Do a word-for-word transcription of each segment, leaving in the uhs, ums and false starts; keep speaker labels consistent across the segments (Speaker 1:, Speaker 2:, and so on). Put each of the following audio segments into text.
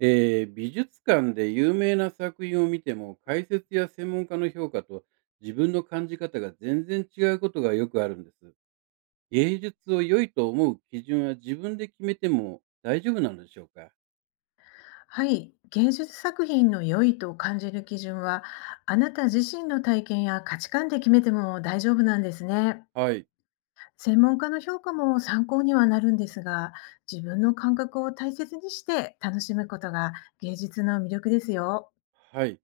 Speaker 1: えー美術館で有名な作品を見ても、解説や専門家の評価と自分の感じ方が全然違うことがよくあるんです。芸術を良いと思う基準は自分で決めても大丈夫なのでしょうか？
Speaker 2: はい、芸術作品の良いと感じる基準は、あなた自身の体験や価値観で決めても大丈夫なんですね。
Speaker 1: はい。
Speaker 2: 専門家の評価も参考にはなるんですが、自分の感覚を大切にして楽しむことが芸術の魅力ですよ。
Speaker 1: はい。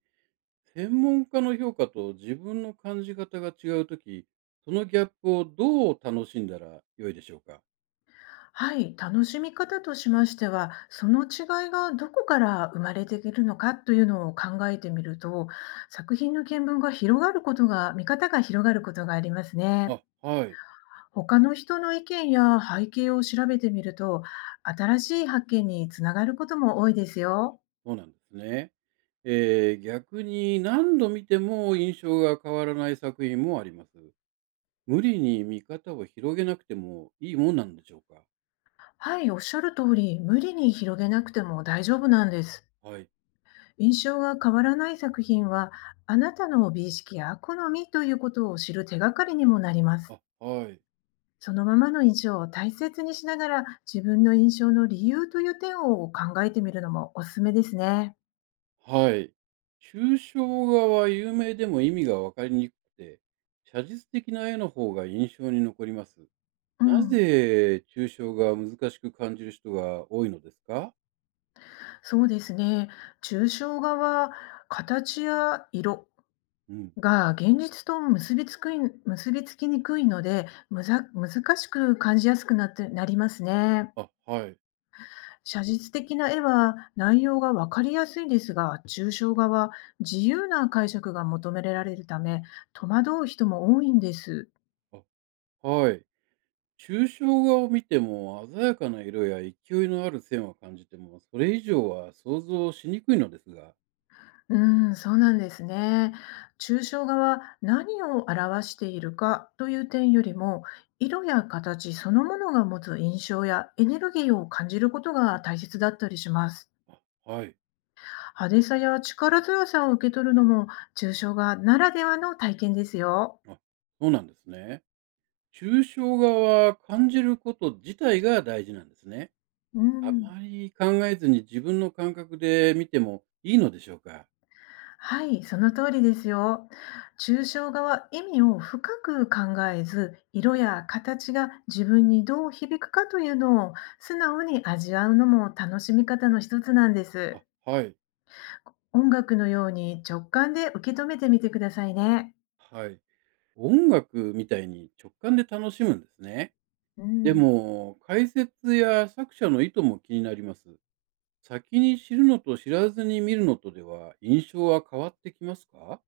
Speaker 1: 専門家の評価と自分の感じ方が違うとき、そのギャップをどう楽しんだら良いでしょうか？
Speaker 2: はい、楽しみ方としましては、その違いがどこから生まれてくるのかというのを考えてみると、作品の見聞が広がることが、見方が広がることがありますね。
Speaker 1: あ、はい。
Speaker 2: 他の人の意見や背景を調べてみると、新しい発見につながることも多いですよ。
Speaker 1: そうなんですね。えー逆に何度見ても印象が変わらない作品もあります。無理に見方を広げなくてもいいもんなんでしょうか？
Speaker 2: はい、おっしゃる通り、無理に広げなくても大丈夫なんです。
Speaker 1: はい。
Speaker 2: 印象が変わらない作品は、あなたの美意識や好みということを知る手がかりにもなります。
Speaker 1: あ、はい。
Speaker 2: そのままの印象を大切にしながら、自分の印象の理由という点を考えてみるのもおすすめですね。
Speaker 1: はい。抽象画は有名でも意味がわかりにくくて、写実的な絵の方が印象に残ります。
Speaker 2: う
Speaker 1: な
Speaker 2: ん、
Speaker 1: ぜ抽象画は難しく感じる人が多いのですか？
Speaker 2: そうですね。抽象画は形や色
Speaker 1: うん。
Speaker 2: が、現実と結びつくい結びつきにくいので、むざ難しく感じやすくなってなりますね。
Speaker 1: あ、はい。
Speaker 2: 写実的な絵は内容がわかりやすいですが、抽象画は自由な解釈が求められるため、戸惑う人も多いんです。
Speaker 1: あ、はい。抽象画を見ても鮮やかな色や勢いのある線は感じても、それ以上は想像しにくいのですが。
Speaker 2: うーん、そうなんですね。抽象画は何を表しているかという点よりも、色や形そのものが持つ印象やエネルギーを感じることが大切だったりします。
Speaker 1: あ、はい。
Speaker 2: 派手さや力強さを受け取るのも、抽象画ならではの体験ですよ。
Speaker 1: あ、そうなんですね。抽象画は感じること自体が大事なんですね。
Speaker 2: う
Speaker 1: あ
Speaker 2: ん。
Speaker 1: まり考えずに自分の感覚で見てもいいのでしょうか？
Speaker 2: はい、その通りですよ。抽象画は意味を深く考えず、色や形が自分にどう響くかというのを素直に味わうのも楽しみ方の一つなんです。
Speaker 1: あ、はい、
Speaker 2: 音楽のように直感で受け止めてみてくださいね。
Speaker 1: はい。音楽みたいに直感で楽しむんですね。
Speaker 2: う
Speaker 1: で
Speaker 2: ん。
Speaker 1: も、解説や作者の意図も気になります。先に知るのと知らずに見るのとでは印象は変わってきますか？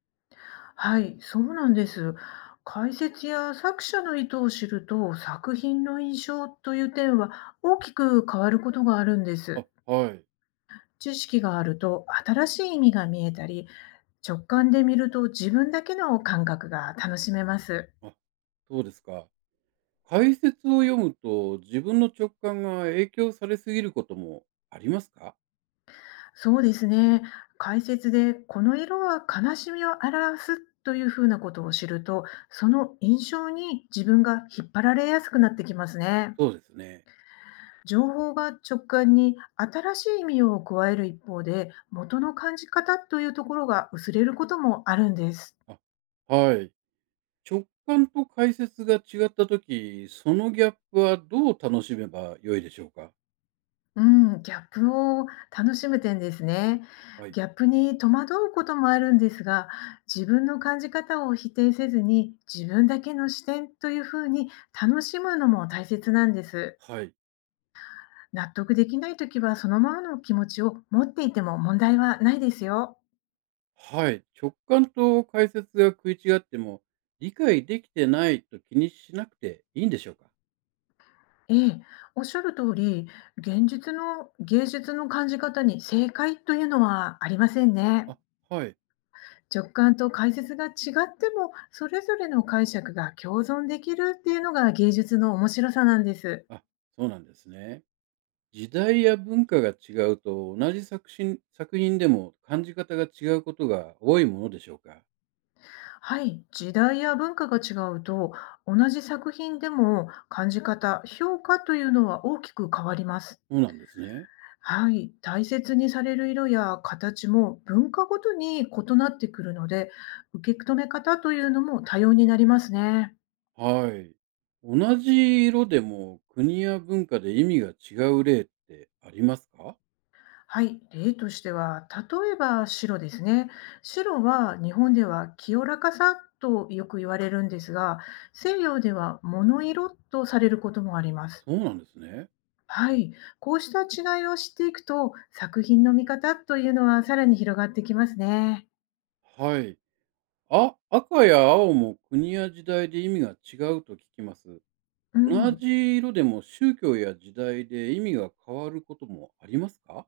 Speaker 2: はい、そうなんです。解説や作者の意図を知ると、作品の印象という点は大きく変わることがあるんで
Speaker 1: あ、
Speaker 2: す。
Speaker 1: はい。
Speaker 2: 知識があると新しい意味が見えたり、直感で見ると自分だけの感覚が楽しめます。
Speaker 1: あ、そうですか。解説を読むと、自分の直感が影響されすぎることもありますか？
Speaker 2: そうですね。解説でこの色は悲しみを表すというふうなことを知ると、その印象に自分が引っ張られやすくなってきますね。
Speaker 1: そうですね。
Speaker 2: 情報が直感に新しい意味を加える一方で、元の感じ方というところが薄れることもあるんです。
Speaker 1: あ、はい。直感と解説が違ったとき、そのギャップはどう楽しめば良いでしょうか？
Speaker 2: うん、ギャップを楽しむ点ですね。
Speaker 1: はい。
Speaker 2: ギャップに戸惑うこともあるんですが、自分の感じ方を否定せずに、自分だけの視点というふうに楽しむのも大切なんです。
Speaker 1: はい。
Speaker 2: 納得できないときは、そのままの気持ちを持っていても問題はないですよ。
Speaker 1: はい。直感と解説が食い違っても、理解できてないと気にしなくていいんでしょうか？
Speaker 2: ええ、おっしゃる通り、現実の芸術の感じ方に正解というのはありませんね。
Speaker 1: あ、はい。
Speaker 2: 直感と解説が違っても、それぞれの解釈が共存できるっていうのが芸術の面白さなんです。
Speaker 1: あ、そうなんですね。時代や文化が違うと、同じ作品作品でも感じ方が違うことが多いものでしょうか？
Speaker 2: はい、時代や文化が違うと、同じ作品でも感じ方、評価というのは大きく変わります。
Speaker 1: そうなんですね。
Speaker 2: はい、大切にされる色や形も文化ごとに異なってくるので、受け止め方というのも多様になりますね。
Speaker 1: はい。同じ色でも国や文化で意味が違う例ってありますか？
Speaker 2: はい、例としては、例えば白ですね。白は日本では清らかさとよく言われるんですが、西洋では物色とされることもあります。
Speaker 1: そうなんですね。
Speaker 2: はい、こうした違いを知っていくと、作品の見方というのはさらに広がってきますね。
Speaker 1: はい。あ、赤や青も国や時代で意味が違うと聞きます。
Speaker 2: う
Speaker 1: 同
Speaker 2: ん。
Speaker 1: じ色でも宗教や時代で意味が変わることもありますか？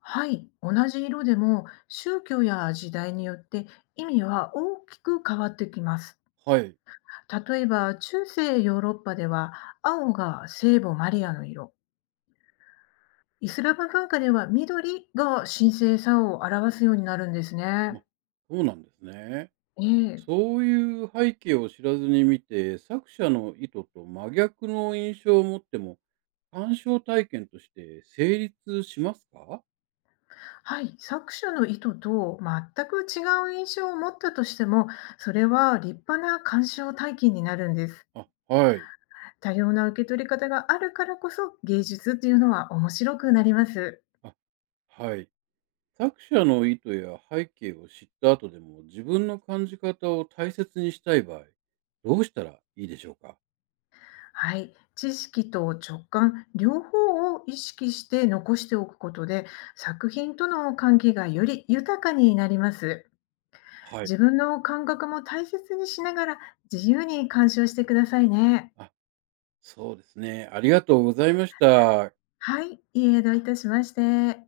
Speaker 2: はい、同じ色でも宗教や時代によって意味は大きく変わってきます。
Speaker 1: はい。
Speaker 2: 例えば中世ヨーロッパでは青が聖母マリアの色、イスラム文化では緑が神聖さを表すようになるんです
Speaker 1: ま、
Speaker 2: ね。
Speaker 1: そうなんですね。
Speaker 2: ええ、
Speaker 1: そういう背景を知らずに見て、作者の意図と真逆の印象を持っても、鑑賞体験として成立しますか？
Speaker 2: はい、作者の意図と全く違う印象を持ったとしても、それは立派な鑑賞体験になるんです。
Speaker 1: あ、はい。
Speaker 2: 多様な受け取り方があるからこそ芸術っていうのは面白くなります。
Speaker 1: あ、はい。作者の意図や背景を知った後でも自分の感じ方を大切にしたい場合、どうしたらいいでしょうか？
Speaker 2: はい、知識と直感両方を意識して残しておくことで作品との関係がより豊かになります。
Speaker 1: はい。
Speaker 2: 自分の感覚も大切にしながら自由に鑑賞してくださいね。
Speaker 1: あ、そうですね。ありがとうございました。
Speaker 2: はい、いいえ、どういたしまして。